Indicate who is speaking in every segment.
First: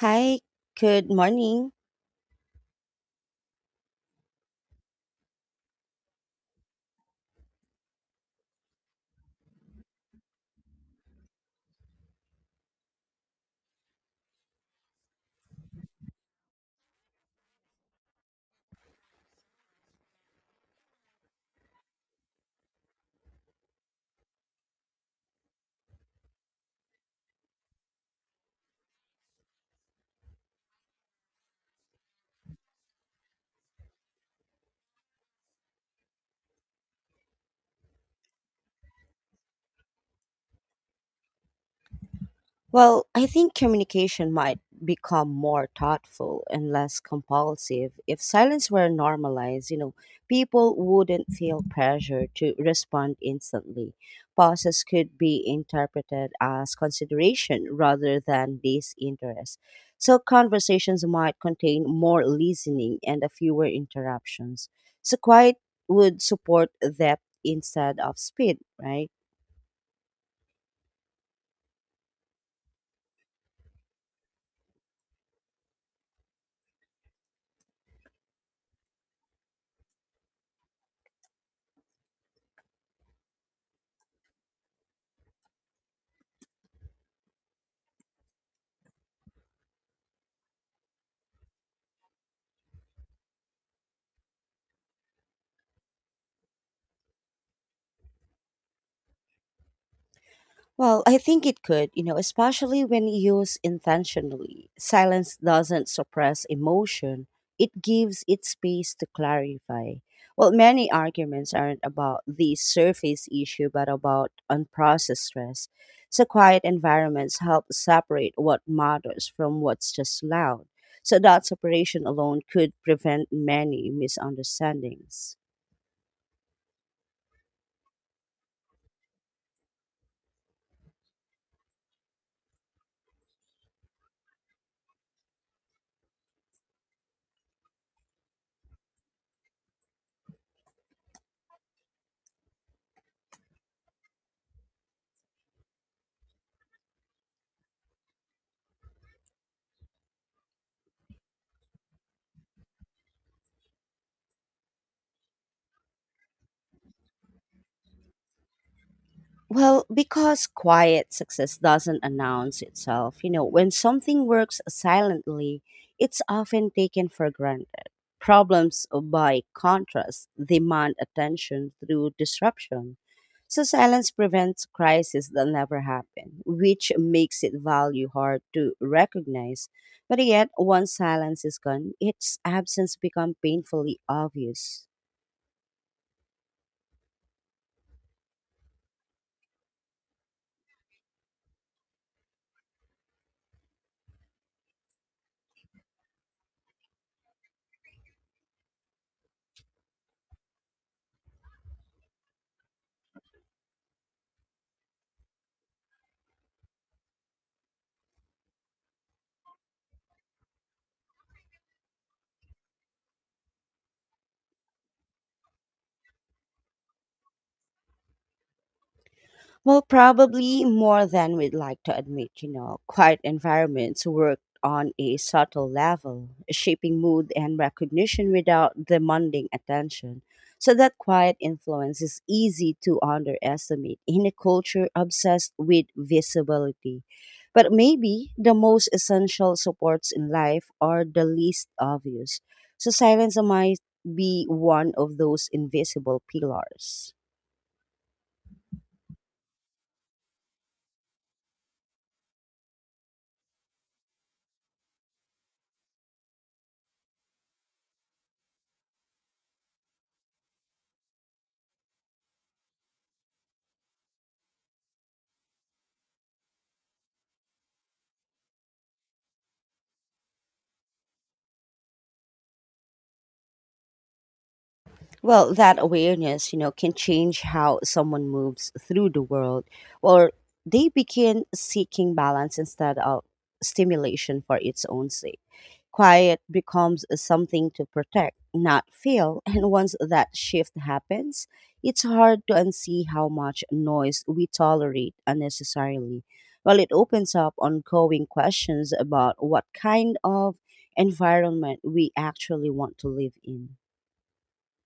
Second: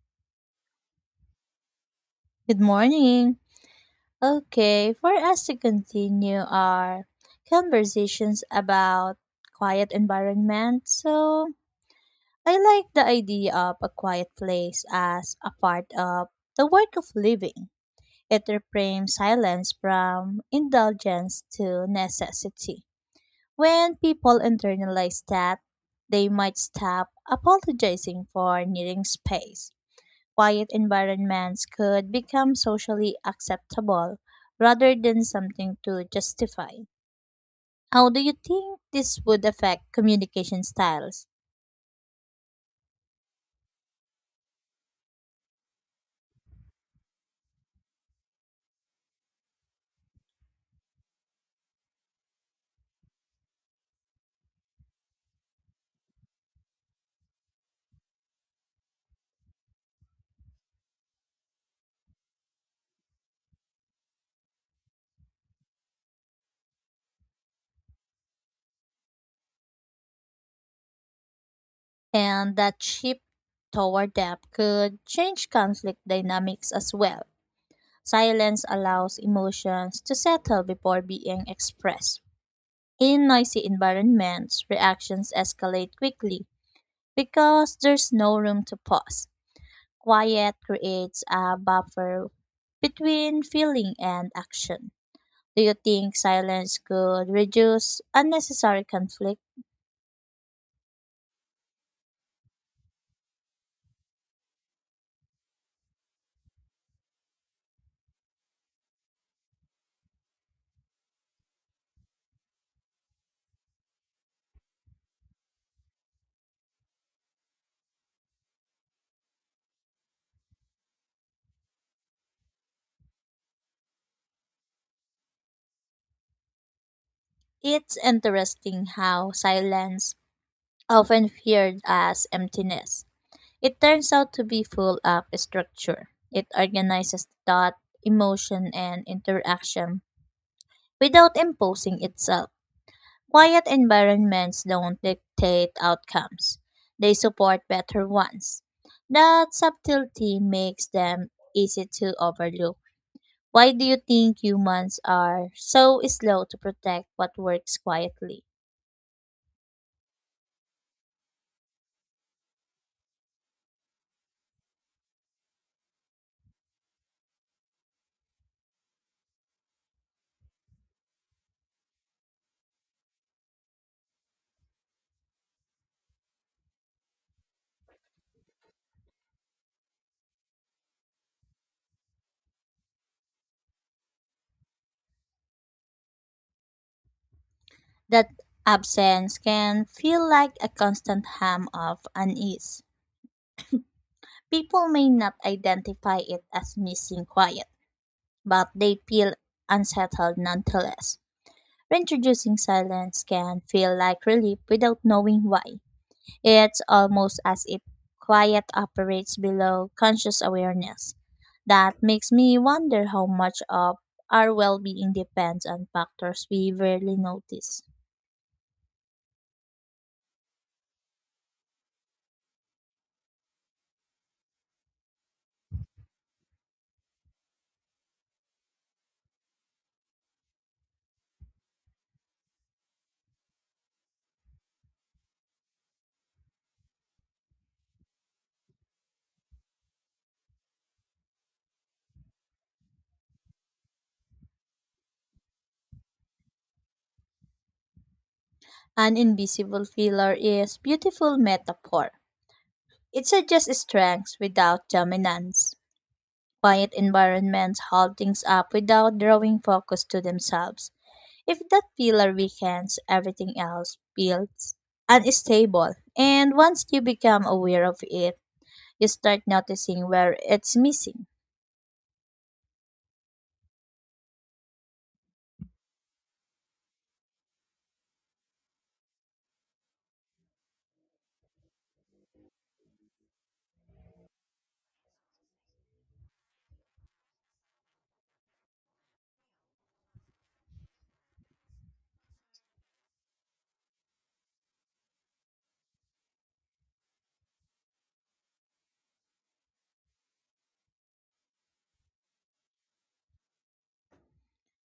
Speaker 1: Hi, good morning.
Speaker 2: Good morning. Okay, for us to continue our conversations about quiet environment. So, I like the idea of a quiet place as a part of the work of living. It reframes silence from indulgence to necessity. When people internalize that, they might stop apologizing for needing space quiet environments could become socially acceptable rather than something to justify. How do you think this would affect communication styles?
Speaker 1: Well, I think communication might become more thoughtful and less compulsive. If silence were normalized, people wouldn't feel pressure to respond instantly. Pauses could be interpreted as consideration rather than disinterest. So conversations might contain more listening and a fewer interruptions. So quiet would support depth instead of speed, right?
Speaker 2: And that shift toward depth could change conflict dynamics as well. Silence allows emotions to settle before being expressed. In noisy environments, reactions escalate quickly because there's no room to pause. Quiet creates a buffer between feeling and action. Do you think silence could reduce unnecessary conflict?
Speaker 1: Well, I think it could, especially when used intentionally. Silence doesn't suppress emotion, it gives it space to clarify. Well, many arguments aren't about the surface issue, but about unprocessed stress. So, quiet environments help separate what matters from what's just loud. So, that separation alone could prevent many misunderstandings.
Speaker 2: It's interesting how silence, often feared as emptiness, it turns out to be full of structure. It organizes thought, emotion, and interaction without imposing itself. Quiet environments don't dictate outcomes, they support better ones. That subtlety makes them easy to overlook. Why do you think humans are so slow to protect what works quietly?
Speaker 1: Well, because quiet success doesn't announce itself, when something works silently, it's often taken for granted. Problems, by contrast, demand attention through disruption. So, silence prevents crises that never happen, which makes it value hard to recognize. But yet, once silence is gone, its absence becomes painfully obvious.
Speaker 2: That absence can feel like a constant hum of unease. People may not identify it as missing quiet, but they feel unsettled nonetheless. Reintroducing silence can feel like relief without knowing why. It's almost as if quiet operates below conscious awareness. That makes me wonder how much of our well being depends on factors we rarely notice.
Speaker 1: Well, probably more than we'd like to admit. Quiet environments work on a subtle level, shaping mood and recognition without demanding attention. So, that quiet influence is easy to underestimate in a culture obsessed with visibility. But maybe the most essential supports in life are the least obvious. So, silence might be one of those invisible pillars.
Speaker 2: An invisible filler is beautiful metaphor. It suggests strength without dominance. Quiet environments hold things up without drawing focus to themselves. If that pillar weakens, everything else feels unstable. And once you become aware of it, you start noticing where it's missing.
Speaker 1: Well, that awareness, can change how someone moves through the world, or they begin seeking balance instead of stimulation for its own sake. Quiet becomes something to protect, not feel. And once that shift happens, it's hard to unsee how much noise we tolerate unnecessarily. Well, it opens up ongoing questions about what kind of environment we actually want to live in.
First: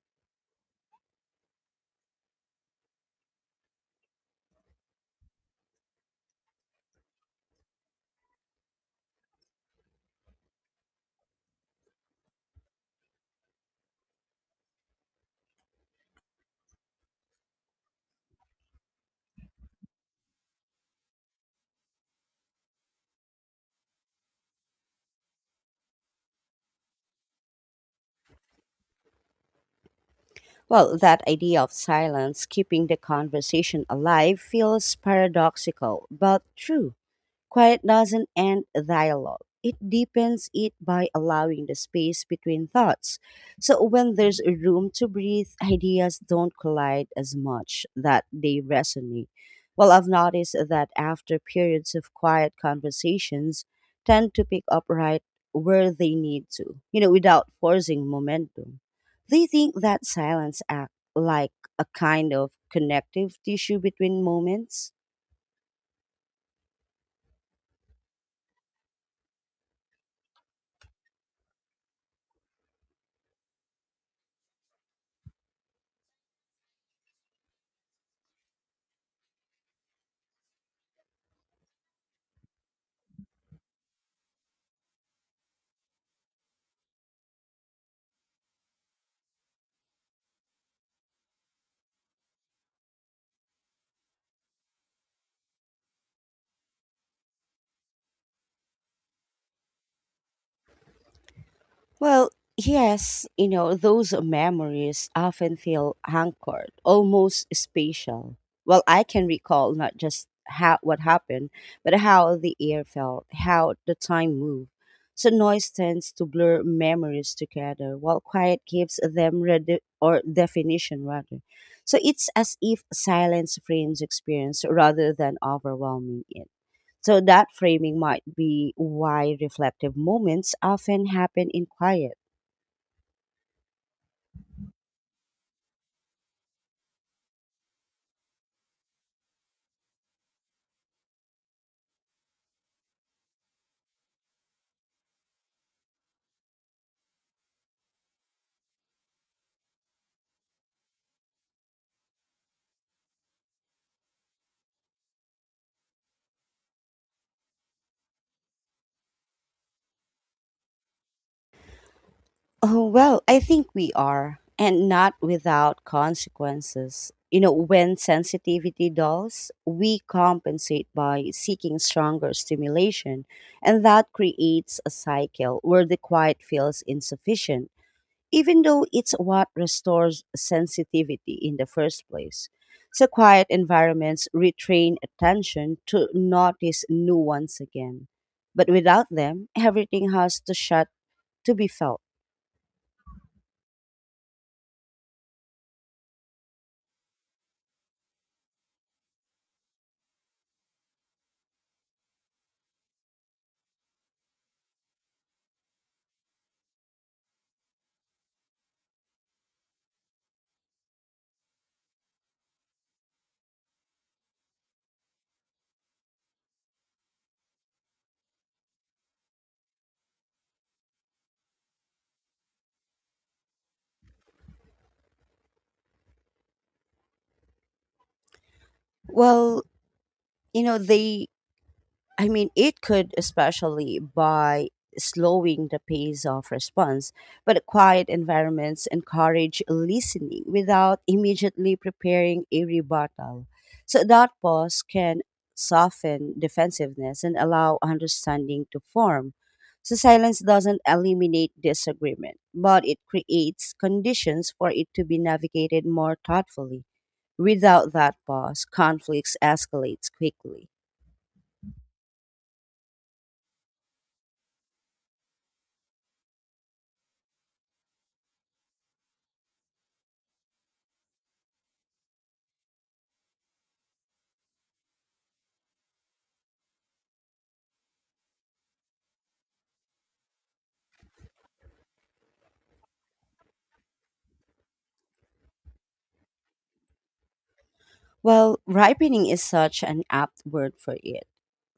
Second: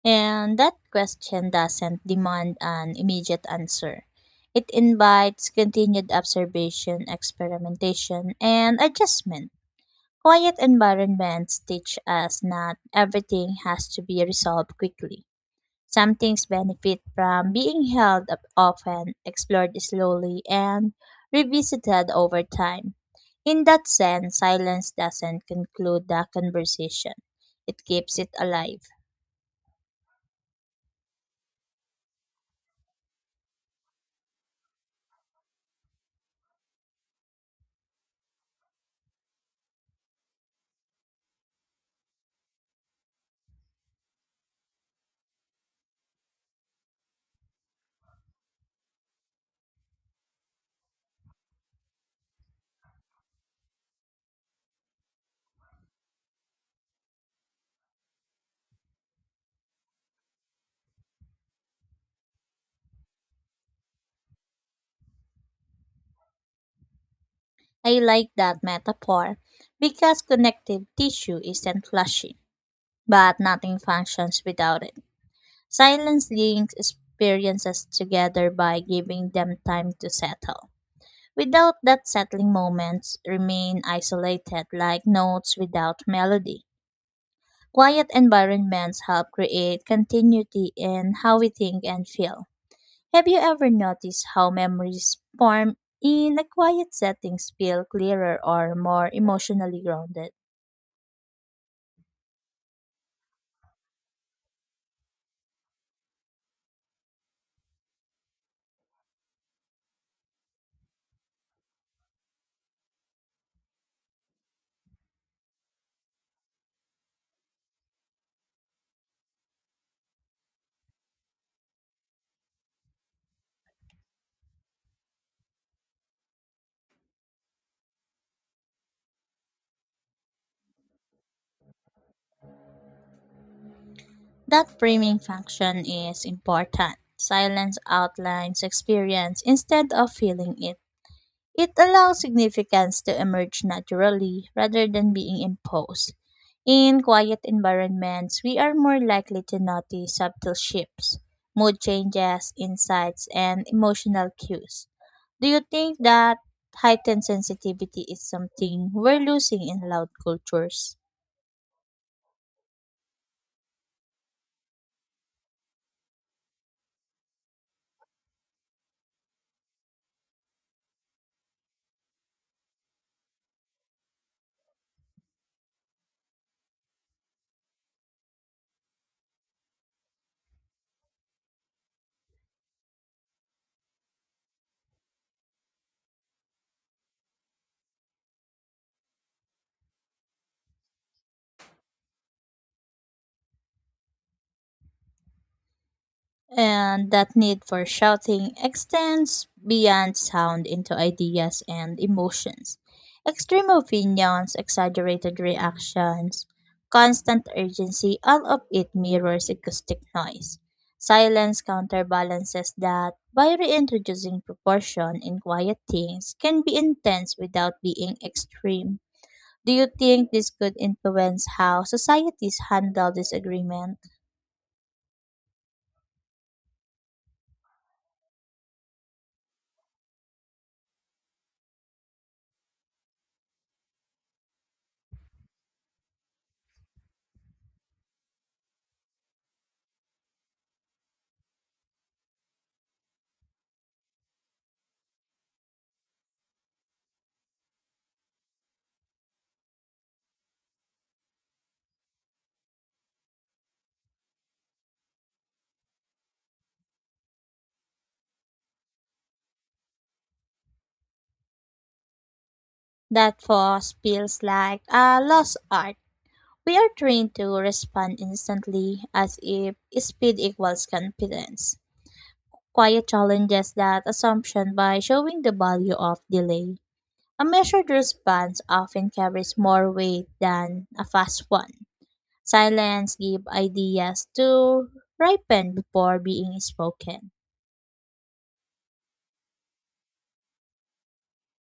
Speaker 2: And that question doesn't demand an immediate answer. It invites continued observation, experimentation, and adjustment. Quiet environments teach us that everything has to be resolved quickly. Some things benefit from being held up often, explored slowly, and revisited over time. In that sense, silence doesn't conclude the conversation, it keeps it alive.
Speaker 1: Well, that idea of silence keeping the conversation alive feels paradoxical, but true. Quiet doesn't end a dialogue. It deepens it by allowing the space between thoughts. So when there's a room to breathe, ideas don't collide as much that they resonate. Well, I've noticed that after periods of quiet conversations tend to pick up right where they need to, without forcing momentum. They think that silence act like a kind of connective tissue between moments.
Speaker 2: I like that metaphor because connective tissue isn't flashing, but nothing functions without it. Silence links experiences together by giving them time to settle. Without that settling, moments remain isolated like notes without melody. Quiet environments help create continuity in how we think and feel. Have you ever noticed how memories formed in a quiet setting feel clearer or more emotionally grounded?
Speaker 1: Well, yes, those memories often feel anchored, almost spatial. Well, I can recall not just how what happened, but how the air felt, how the time moved. So noise tends to blur memories together, while quiet gives them rede- or definition rather. So it's as if silence frames experience rather than overwhelming it. So that framing might be why reflective moments often happen in quiet.
Speaker 2: That framing function is important. Silence outlines experience instead of feeling it. It allows significance to emerge naturally rather than being imposed. In quiet environments, we are more likely to notice subtle shifts, mood changes, insights, and emotional cues. Do you think that heightened sensitivity is something we're losing in loud cultures?
Speaker 1: Oh, well, I think we are, and not without consequences. You know, when sensitivity dulls, we compensate by seeking stronger stimulation, and that creates a cycle where the quiet feels insufficient, even though it's what restores sensitivity in the first place. So, quiet environments retrain attention to notice nuance again. But without them, everything has to shut to be felt.
Speaker 2: And that need for shouting extends beyond sound into ideas and emotions. Extreme opinions, exaggerated reactions, constant urgency, all of it mirrors acoustic noise. Silence counterbalances that by reintroducing proportion in quiet things can be intense without being extreme. Do you think this could influence how societies handle disagreement?
Speaker 1: Well, you know they I mean it could, especially by slowing the pace of response, but quiet environments encourage listening without immediately preparing a rebuttal, so that pause can soften defensiveness and allow understanding to form. So silence doesn't eliminate disagreement, but it creates conditions for it to be navigated more thoughtfully. Without that pause conflicts escalates quickly.
Speaker 2: That pause feels like a lost art. We are trained to respond instantly as if speed equals confidence. Quiet challenges that assumption by showing the value of delay. A measured response often carries more weight than a fast one. Silence gives ideas to ripen before being spoken.
Speaker 1: Well, ripening is such an apt word for it.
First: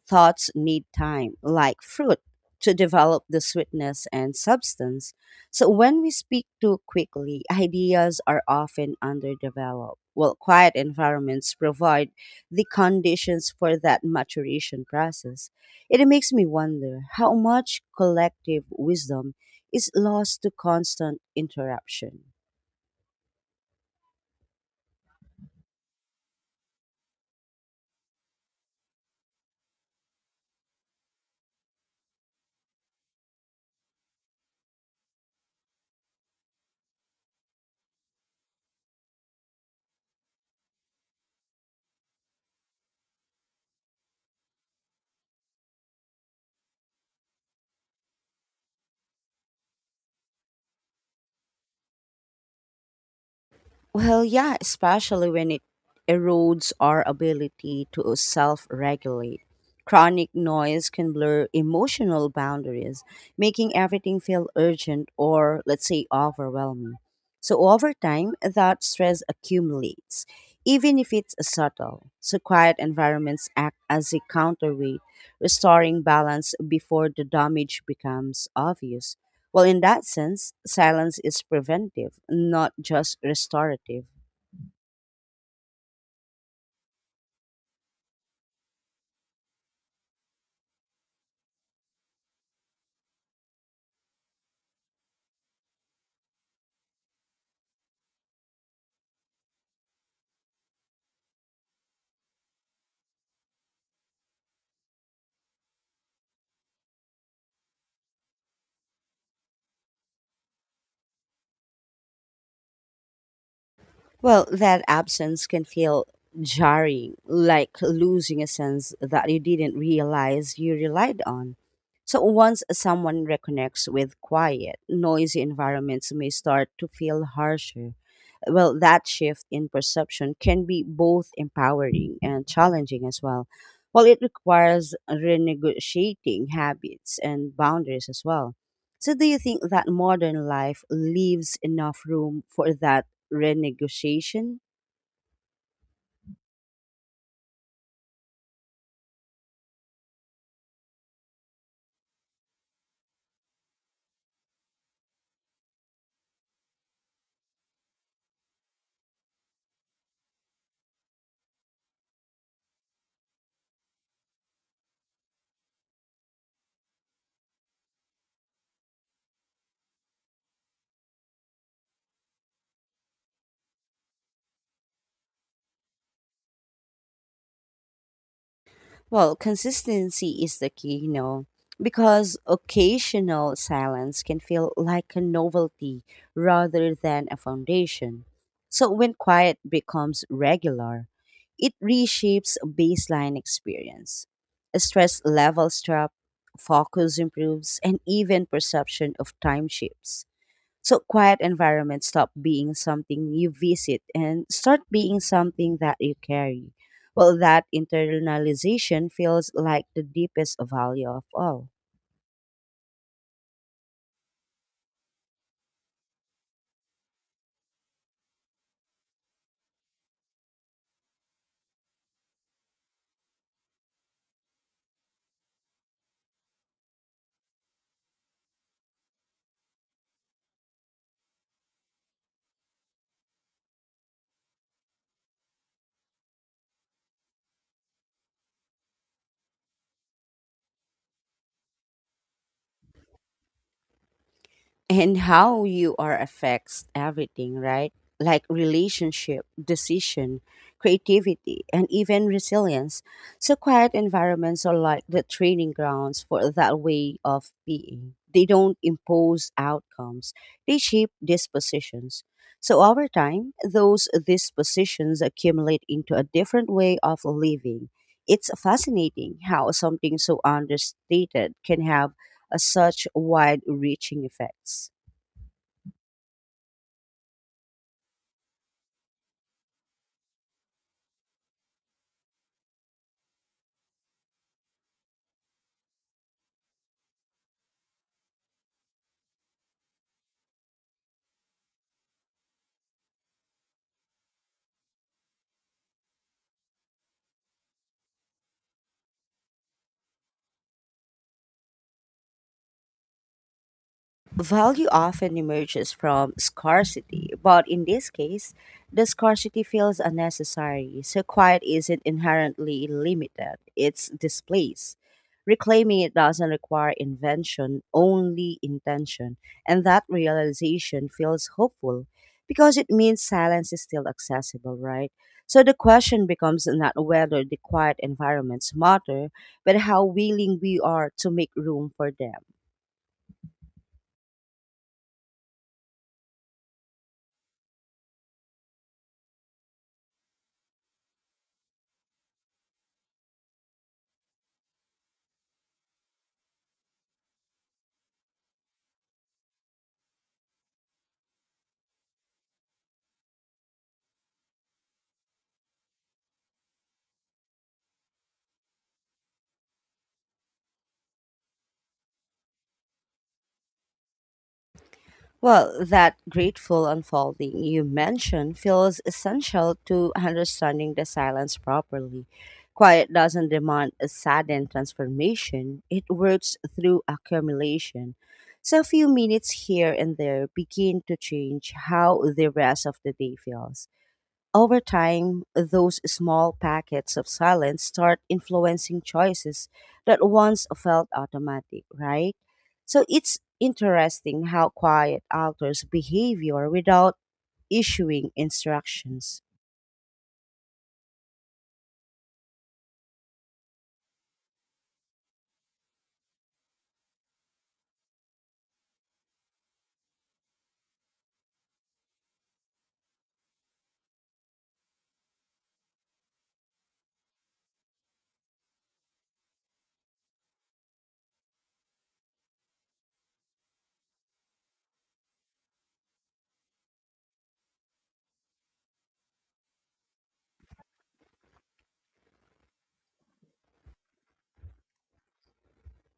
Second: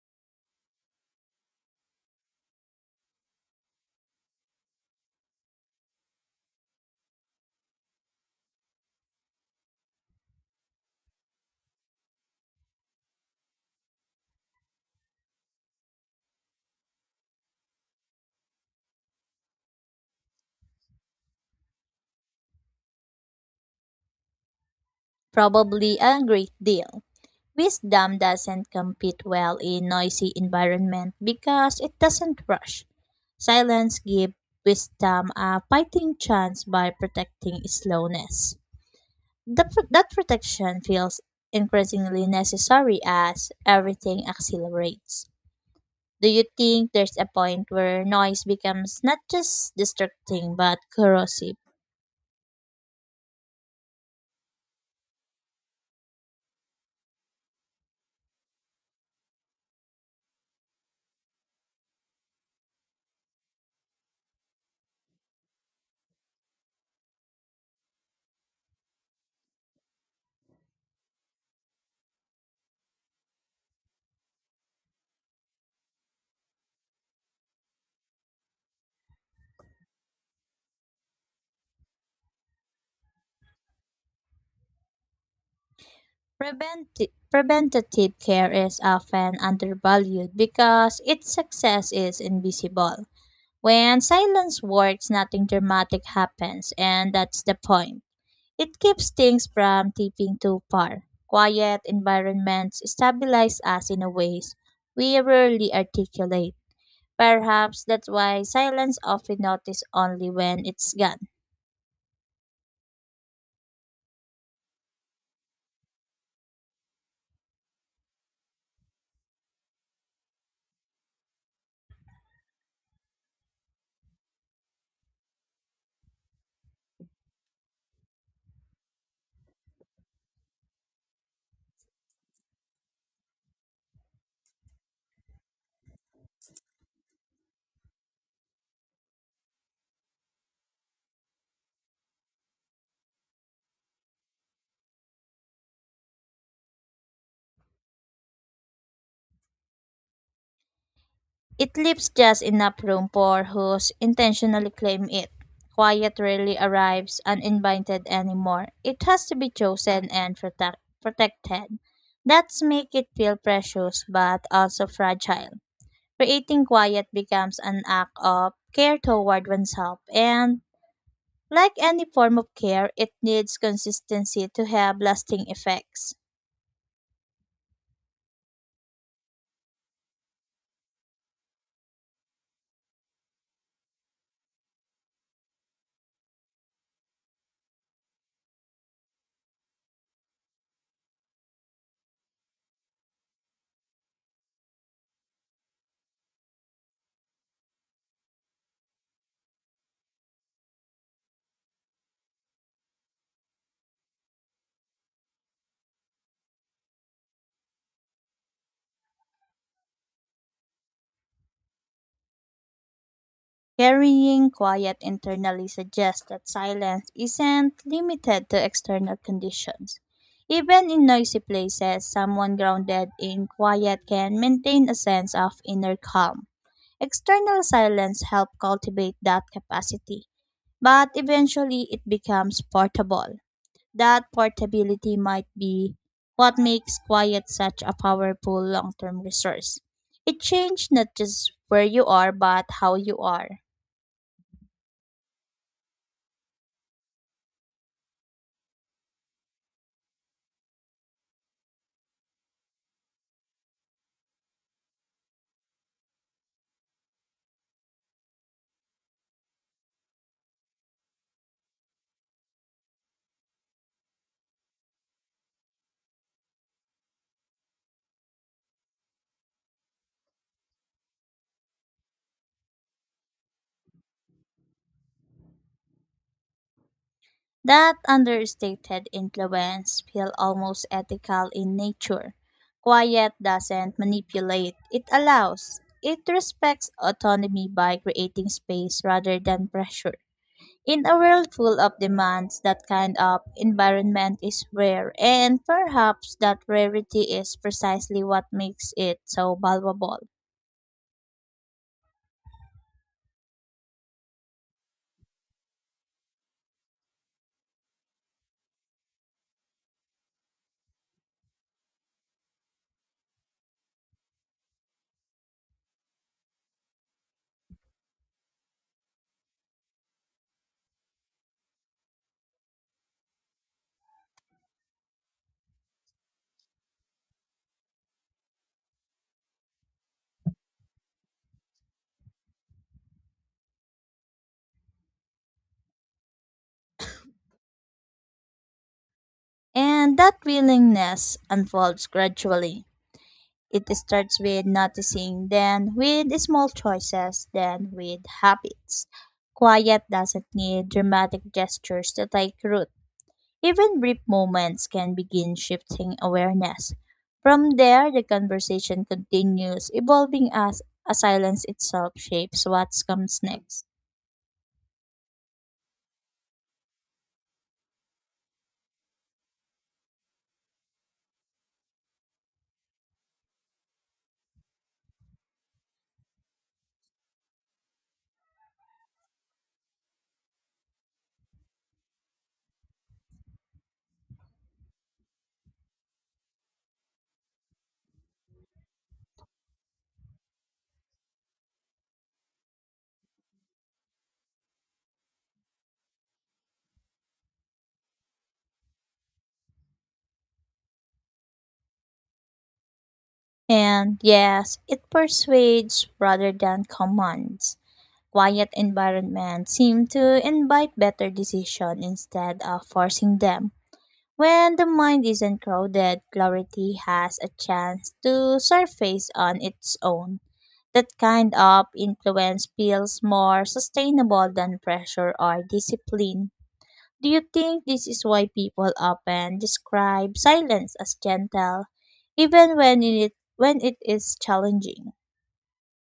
Speaker 1: Thoughts need time, like fruit, to develop the sweetness and substance. So when we speak too quickly, ideas are often underdeveloped. While quiet environments provide the conditions for that maturation process. It makes me wonder how much collective wisdom is lost to constant interruption.
Speaker 2: Probably a great deal. Wisdom doesn't compete well in noisy environment because it doesn't rush. Silence gives wisdom a fighting chance by protecting slowness. That protection feels increasingly necessary as everything accelerates. Do you think there's a point where noise becomes not just distracting but corrosive?
Speaker 1: Well, yeah, especially when it erodes our ability to self regulate. Chronic noise can blur emotional boundaries, making everything feel urgent or, let's say, overwhelming. So, over time, that stress accumulates, even if it's subtle. So, quiet environments act as a counterweight, restoring balance before the damage becomes obvious. Well, in that sense, silence is preventive, not just restorative.
Speaker 2: Preventative care is often undervalued because its success is invisible. When silence works, nothing dramatic happens, and that's the point. It keeps things from tipping too far. Quiet environments stabilize us in a ways we rarely articulate. Perhaps that's why silence often noticed only when it's gone.
Speaker 1: Well, that absence can feel jarring, like losing a sense that you didn't realize you relied on. So, once someone reconnects with quiet, noisy environments may start to feel harsher. Well, that shift in perception can be both empowering and challenging as well. Well, it requires renegotiating habits and boundaries as well. So, do you think that modern life leaves enough room for that renegotiation?
Speaker 2: It leaves just enough room for whose intentionally claim it. Quiet rarely arrives uninvited anymore. It has to be chosen and protected. That's make it feel precious but also fragile. Creating quiet becomes an act of care toward oneself and like any form of care, it needs consistency to have lasting effects.
Speaker 1: Well, consistency is the key, because occasional silence can feel like a novelty rather than a foundation. So when quiet becomes regular, it reshapes baseline experience. Stress levels drop, focus improves, and even perception of time shifts. So quiet environments stop being something you visit and start being something that you carry. Well, that internalization feels like the deepest value of all.
Speaker 2: Carrying quiet internally suggests that silence isn't limited to external conditions. Even in noisy places, someone grounded in quiet can maintain a sense of inner calm. External silence helps cultivate that capacity, but eventually it becomes portable. That portability might be what makes quiet such a powerful long term resource. It changes not just where you are, but how you are.
Speaker 1: And how you are affects everything, right? Like relationship, decision, creativity, and even resilience. So quiet environments are like the training grounds for that way of being. They don't impose outcomes. They shape dispositions. So over time, those dispositions accumulate into a different way of living. It's fascinating how something so understated can have such wide reaching effects.
Speaker 2: That understated influence feels almost ethical in nature. Quiet doesn't manipulate, it allows. It respects autonomy by creating space rather than pressure. In a world full of demands, that kind of environment is rare, and perhaps that rarity is precisely what makes it so valuable.
Speaker 1: Value often emerges from scarcity, but in this case, the scarcity feels unnecessary. So, quiet isn't inherently limited, it's displaced. Reclaiming it doesn't require invention, only intention. And that realization feels hopeful because it means silence is still accessible, right? So, the question becomes not whether the quiet environments matter, but how willing we are to make room for them.
Speaker 2: And that willingness unfolds gradually. It starts with noticing, then with small choices, then with habits. Quiet doesn't need dramatic gestures to take root. Even brief moments can begin shifting awareness. From there, the conversation continues, evolving as a silence itself shapes what comes next.
Speaker 1: Well, that grateful unfolding you mentioned feels essential to understanding the silence properly. Quiet doesn't demand a sudden transformation, it works through accumulation. So, a few minutes here and there begin to change how the rest of the day feels. Over time, those small packets of silence start influencing choices that once felt automatic, right? So it's interesting how quiet alters behavior without issuing instructions.
Speaker 2: And yes, it persuades rather than commands. Quiet environments seem to invite better decision instead of forcing them. When the mind isn't crowded, clarity has a chance to surface on its own. That kind of influence feels more sustainable than pressure or discipline. Do you think this is why people often describe silence as gentle, even when it is challenging?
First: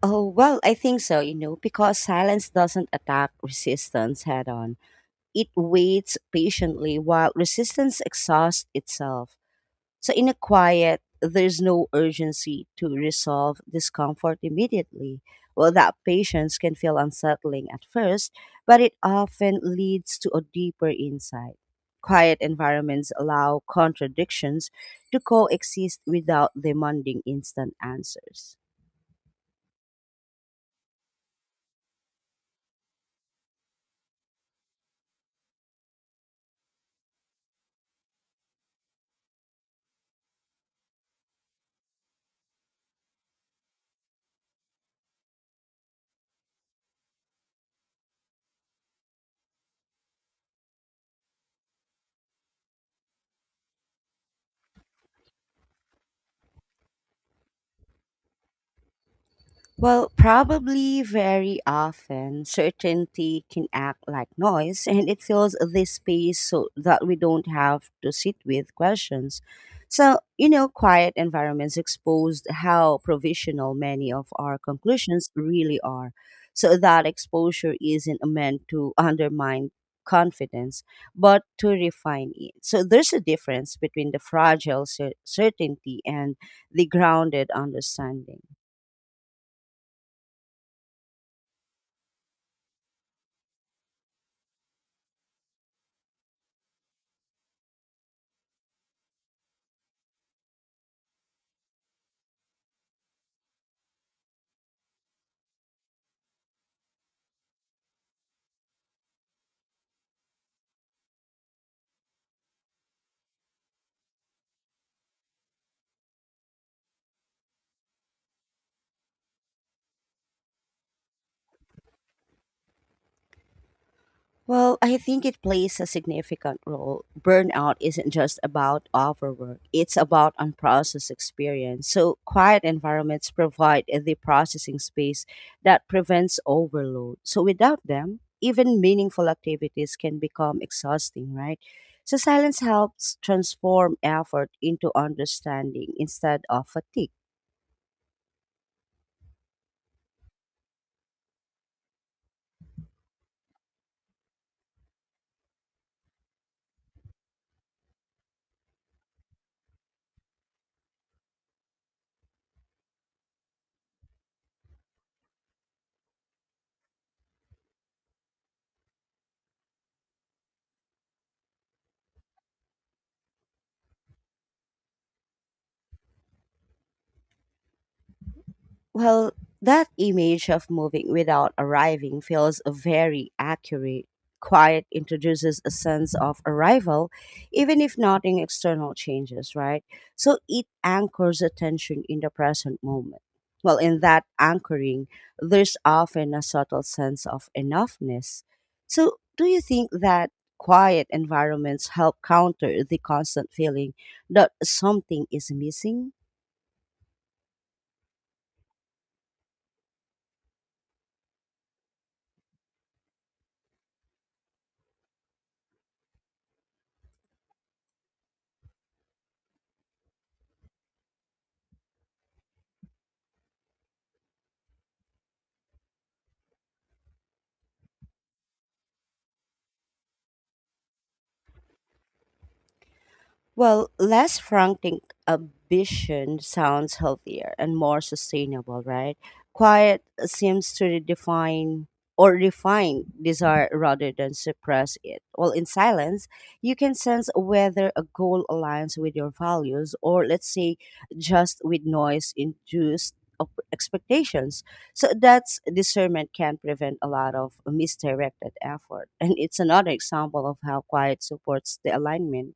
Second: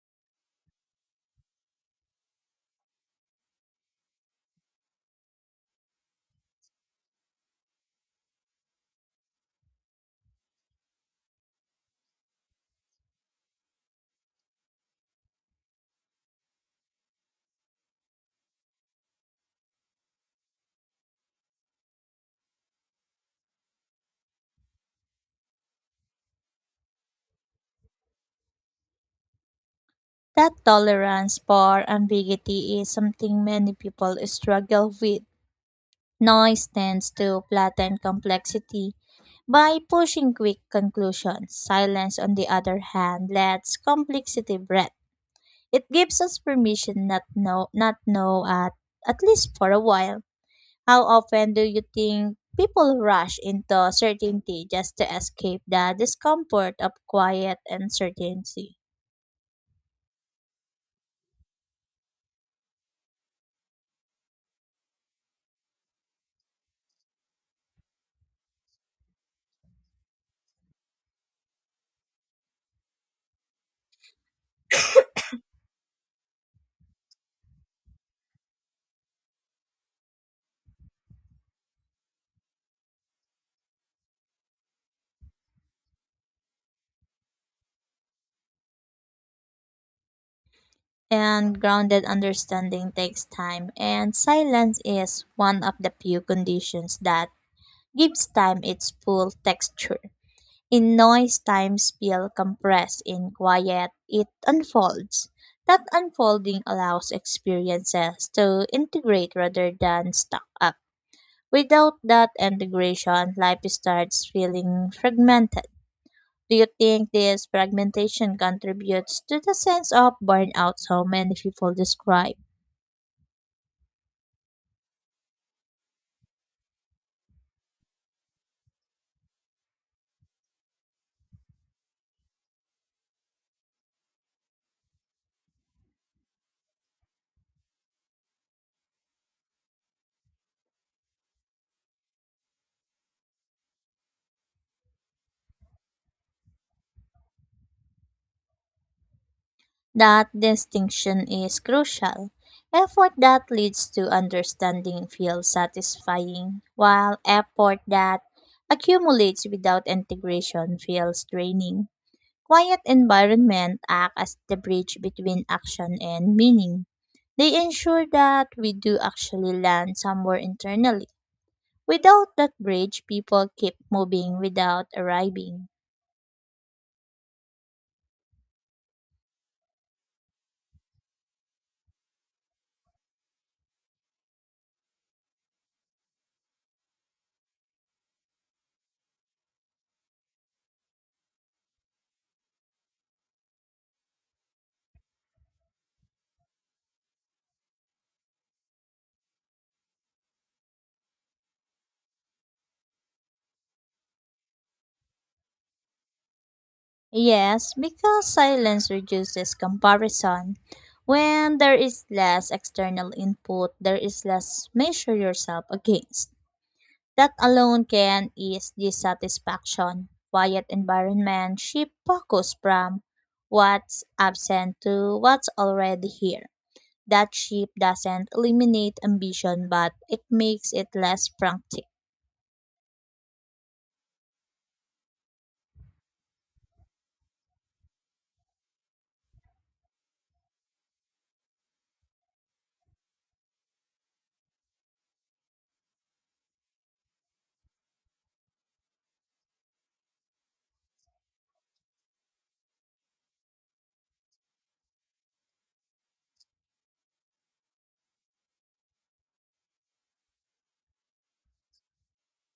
Speaker 1: Oh, well, I think so, because silence doesn't attack resistance head on. It waits patiently while resistance exhausts itself. So in a quiet, there's no urgency to resolve discomfort immediately. Well, that patience can feel unsettling at first, but it often leads to a deeper insight. Quiet environments allow contradictions to coexist without demanding instant answers.
Speaker 2: That tolerance for ambiguity is something many people struggle with. Noise tends to flatten complexity by pushing quick conclusions. Silence, on the other hand, lets complexity breathe. It gives us permission not know at least for a while. How often do you think people rush into certainty just to escape the discomfort of quiet and certainty?
Speaker 1: Well, probably very often, certainty can act like noise and it fills this space so that we don't have to sit with questions. So, you know, quiet environments exposed how provisional many of our conclusions really are. So, that exposure isn't meant to undermine confidence, but to refine it. So, there's a difference between the certainty and the grounded understanding.
Speaker 2: And grounded understanding takes time, and silence is one of the few conditions that gives time its full texture. In noise, times feel compressed. In quiet, it unfolds. That unfolding allows experiences to integrate rather than stack up. Without that integration, life starts feeling fragmented. Do you think this fragmentation contributes to the sense of burnout so many people describe?
Speaker 1: Well, I think it plays a significant role. Burnout isn't just about overwork, it's about unprocessed experience. So, quiet environments provide the processing space that prevents overload. So, without them, even meaningful activities can become exhausting, right? So, silence helps transform effort into understanding instead of fatigue.
Speaker 2: That distinction is crucial. Effort that leads to understanding feels satisfying, while effort that accumulates without integration feels draining. Quiet environment act as the bridge between action and meaning. They ensure that we do actually land somewhere internally. Without that bridge, people keep moving without arriving.
Speaker 1: Well, that image of moving without arriving feels very accurate. Quiet introduces a sense of arrival, even if nothing external changes, right? So it anchors attention in the present moment. Well, in that anchoring, there's often a subtle sense of enoughness. So, do you think that quiet environments help counter the constant feeling that something is missing?
Speaker 2: Yes, because silence reduces comparison. When there is less external input, there is less measure yourself against. That alone can ease dissatisfaction. Quiet environment shift focus from what's absent to what's already here. That shift doesn't eliminate ambition, but it makes it less frantic.
Speaker 1: Well, less frantic ambition sounds healthier and more sustainable, right? Quiet seems to define or refine desire rather than suppress it. Well, in silence, you can sense whether a goal aligns with your values or, let's say, just with noise induced expectations. So that's discernment can prevent a lot of misdirected effort. And it's another example of how quiet supports the alignment.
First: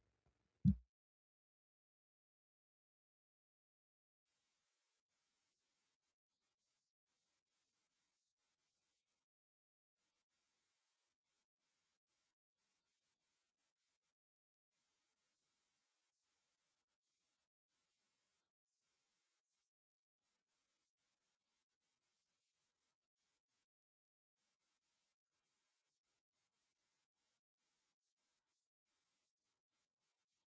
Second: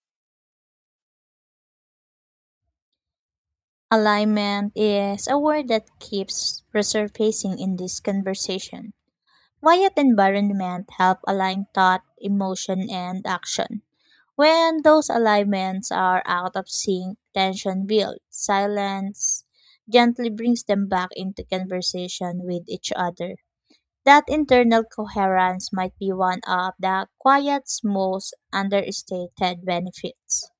Speaker 2: Alignment is a word that keeps resurfacing in this conversation. Quiet environment help align thought, emotion, and action. When those alignments are out of sync, tension builds. Silence gently brings them back into conversation with each other. That internal coherence might be one of the quiet's most understated benefits.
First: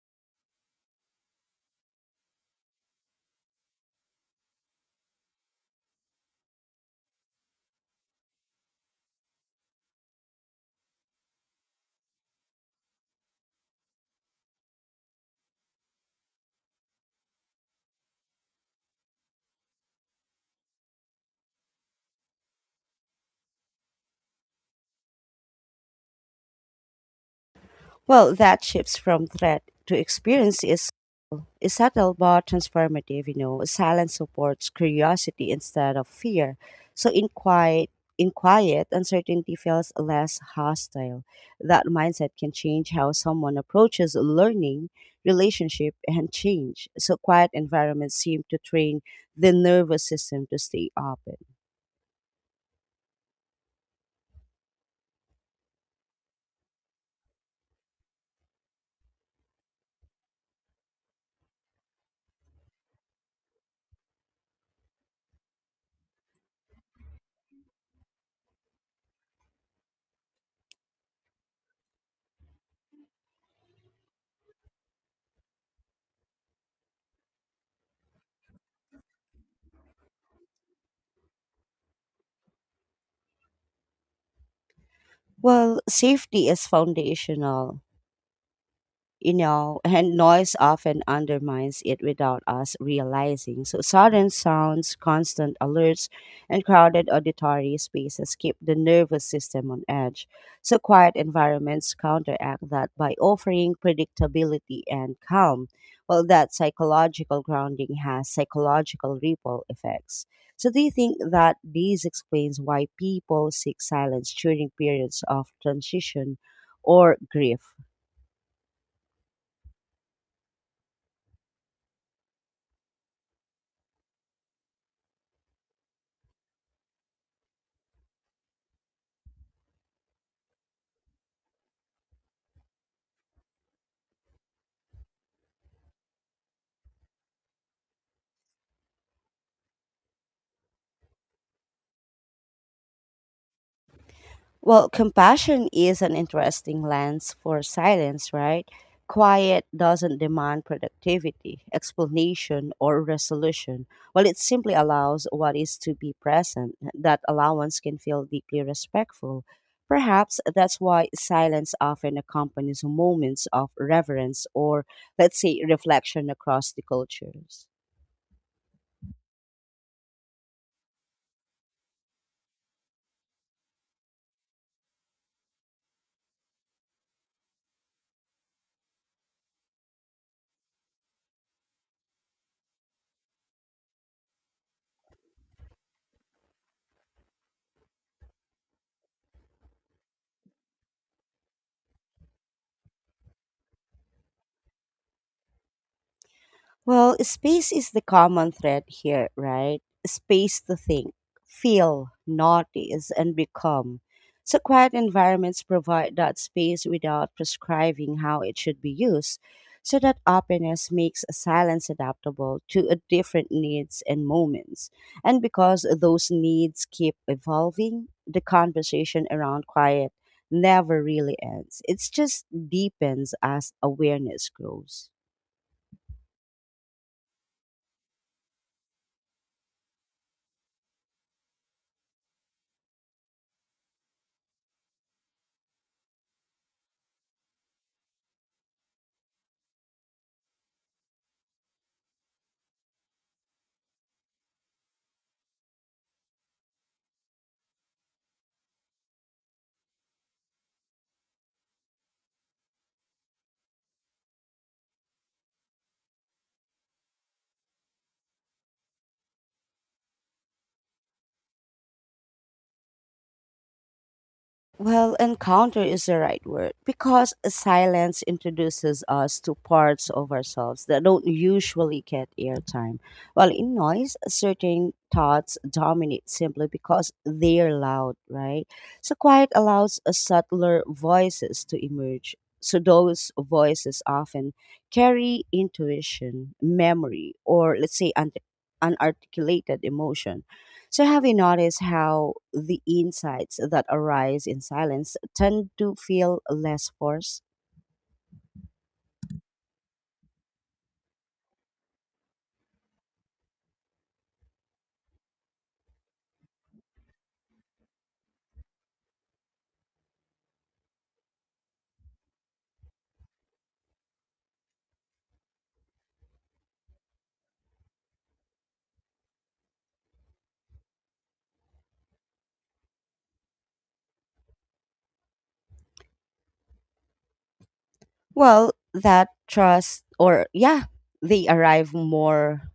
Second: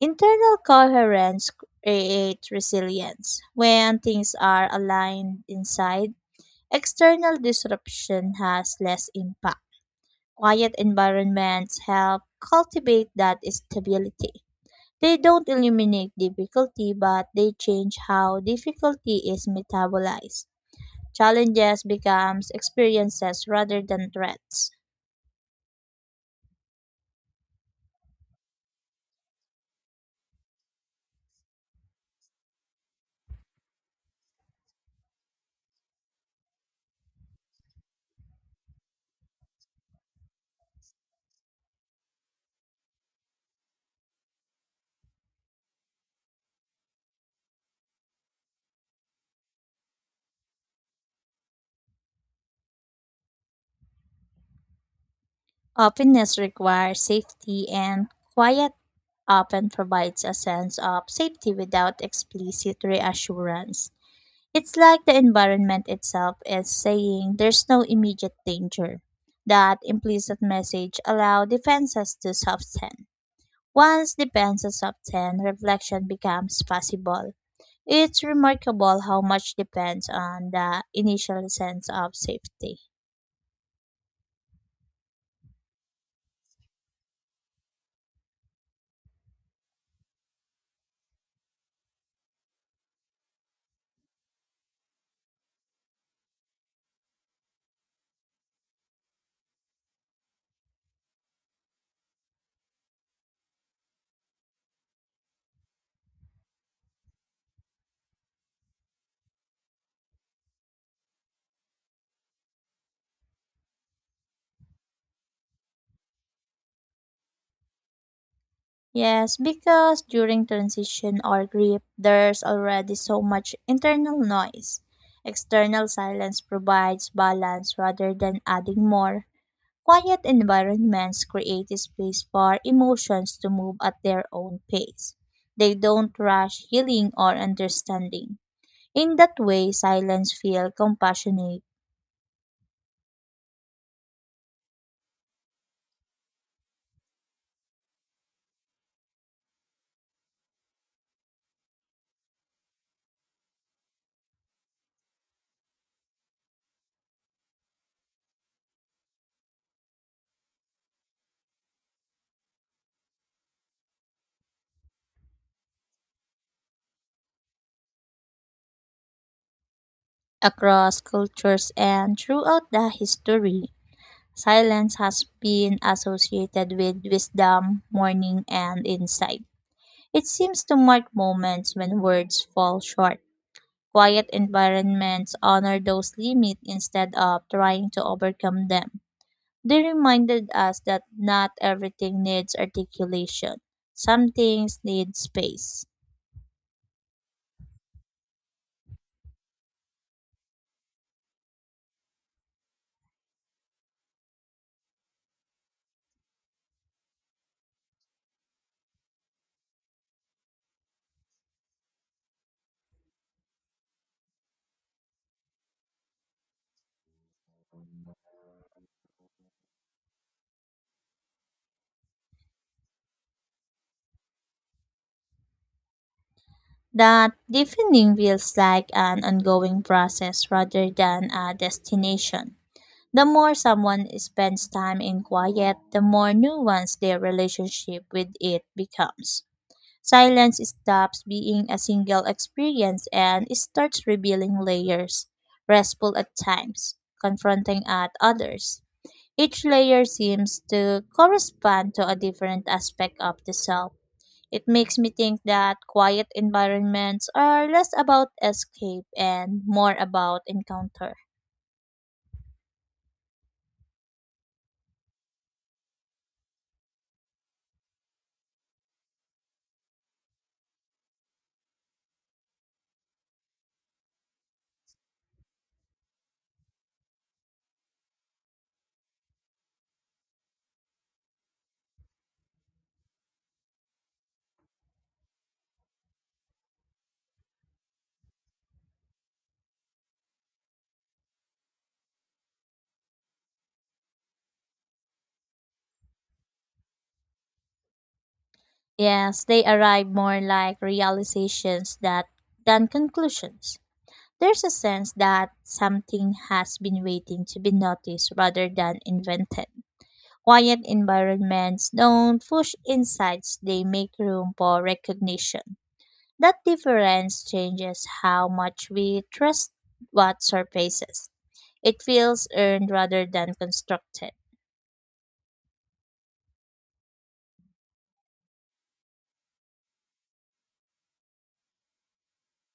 Speaker 2: Internal coherence creates resilience. When things are aligned inside, external disruption has less impact. Quiet environments help cultivate that stability. They don't eliminate difficulty, but they change how difficulty is metabolized. Challenges becomes experiences rather than threats.
Speaker 1: Well, that shifts from threat to experience is subtle but transformative. You know, silence supports curiosity instead of fear. So in quiet, uncertainty feels less hostile. That mindset can change how someone approaches learning, relationship, and change. So quiet environments seem to train the nervous system to stay open.
Speaker 2: Openness requires safety and quiet often provides a sense of safety without explicit reassurance. It's like the environment itself is saying there's no immediate danger. That implicit message allows defenses to soften. Once defenses soften, reflection becomes possible. It's remarkable how much depends on the initial sense of safety.
Speaker 1: Well, safety is foundational, and noise often undermines it without us realizing. So, sudden sounds, constant alerts, and crowded auditory spaces keep the nervous system on edge. So, quiet environments counteract that by offering predictability and calm. Well, that psychological grounding has psychological ripple effects. So, do you think that this explains why people seek silence during periods of transition or grief?
Speaker 2: Yes, because during transition or grief, there's already so much internal noise. External silence provides balance rather than adding more. Quiet environments create a space for emotions to move at their own pace. They don't rush healing or understanding. In that way, silence feels compassionate
Speaker 1: Well, compassion is an interesting lens for silence, right? Quiet doesn't demand productivity, explanation, or resolution. Well, it simply allows what is to be present. That allowance can feel deeply respectful. Perhaps that's why silence often accompanies moments of reverence or, let's say, reflection across the cultures.
Speaker 2: across cultures and throughout the history. Silence has been associated with wisdom, mourning, and insight. It seems to mark moments when words fall short. Quiet environments honor those limits instead of trying to overcome them. They reminded us that not everything needs articulation. Some things need space.
Speaker 1: Well, space is the common thread here, right? Space to think, feel, notice, and become. So, quiet environments provide that space without prescribing how it should be used. So, that openness makes silence adaptable to a different needs and moments. And because those needs keep evolving, the conversation around quiet never really ends. It just deepens as awareness grows.
Speaker 2: That deepening feels like an ongoing process rather than a destination. The more someone spends time in quiet, the more nuanced their relationship with it becomes. Silence stops being a single experience and starts revealing layers, restful at times, confronting at others. Each layer seems to correspond to a different aspect of the self. It makes me think that quiet environments are less about escape and more about encounter.
Speaker 1: Well, encounter is the right word because silence introduces us to parts of ourselves that don't usually get airtime. While in noise, certain thoughts dominate simply because they're loud, right? So, quiet allows a subtler voices to emerge. So, those voices often carry intuition, memory, or let's say unarticulated emotion. So, have you noticed how the insights that arise in silence tend to feel less forced?
Speaker 2: Yes, they arrive more like realizations that than conclusions. There's a sense that something has been waiting to be noticed rather than invented. Quiet environments don't push insights, they make room for recognition. That difference changes how much we trust what surfaces. It feels earned rather than constructed.
Speaker 1: Well, that trust, or yeah, they arrive more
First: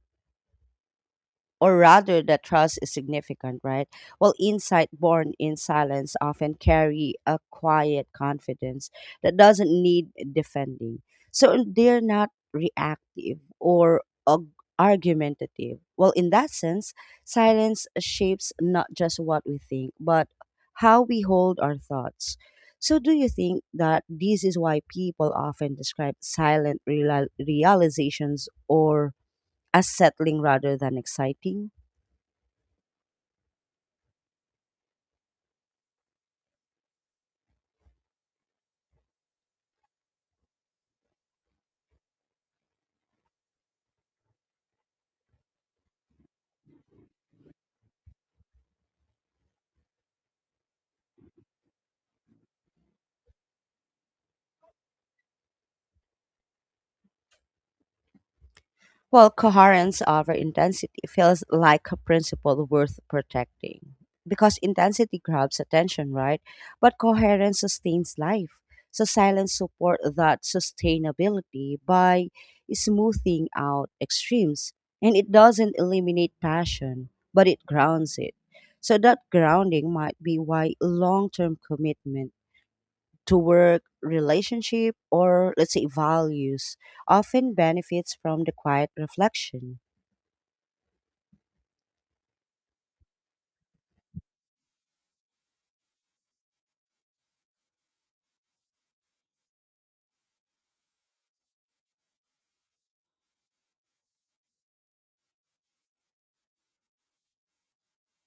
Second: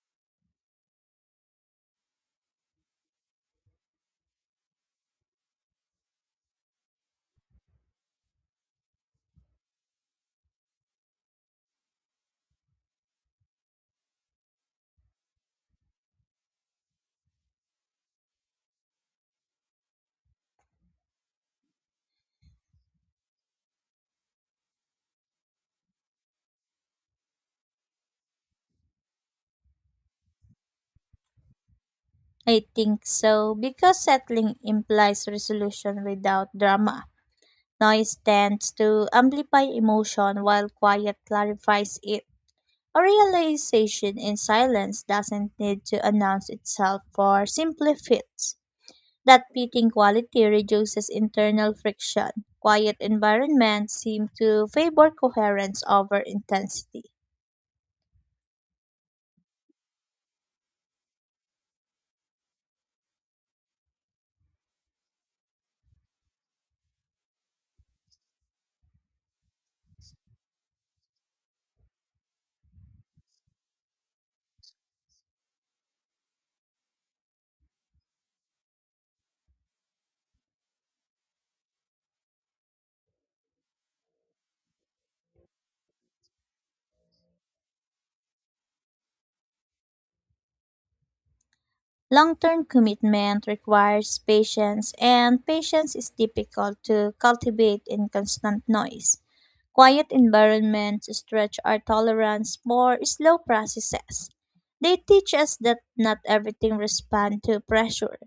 Speaker 1: or rather that trust is significant, right? Well, insight born in silence often carry a quiet confidence that doesn't need defending. So they're not reactive or ag- argumentative. Well, in that sense, silence shapes not just what we think, but how we hold our thoughts. So, do you think that this is why people often describe silent realizations or as settling rather than exciting?
Speaker 2: I think so because settling implies resolution without drama. Noise tends to amplify emotion while quiet clarifies it. A realization in silence doesn't need to announce itself for simply fits. That fitting quality reduces internal friction. Quiet environments seem to favor coherence over intensity.
Speaker 1: While coherence over intensity feels like a principle worth protecting. Because intensity grabs attention, right? But coherence sustains life. So silence support that sustainability by smoothing out extremes. And it doesn't eliminate passion, but it grounds it. So that grounding might be why long-term commitment to work, relationship, or let's say values often benefits from the quiet reflection.
Speaker 2: Long term commitment requires patience, and patience is difficult to cultivate in constant noise. Quiet environments stretch our tolerance for slow processes. They teach us that not everything responds to pressure.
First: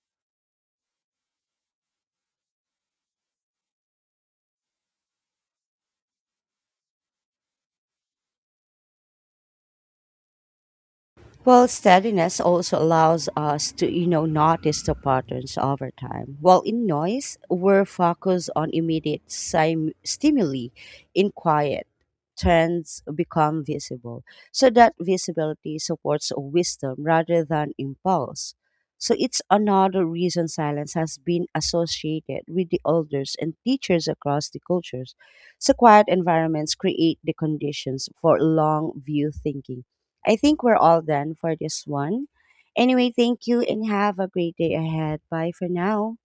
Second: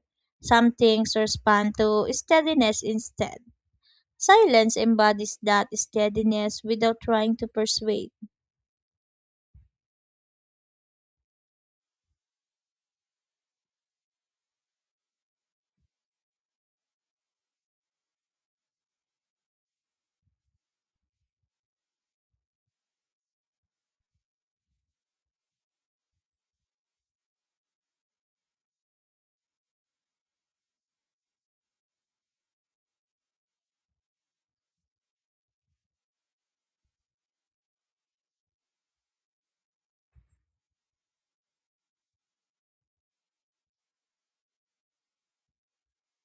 Speaker 2: Some things respond to steadiness instead. Silence embodies that steadiness without trying to persuade.
Speaker 1: Well, steadiness also allows us to, notice the patterns over time. While in noise, we're focused on immediate stimuli. In quiet, trends become visible. So that visibility supports wisdom rather than impulse. So it's another reason silence has been associated with the elders and teachers across the cultures. So quiet environments create the conditions for long view thinking. I think we're all done for this one. Anyway, thank you and have a great day ahead. Bye for now.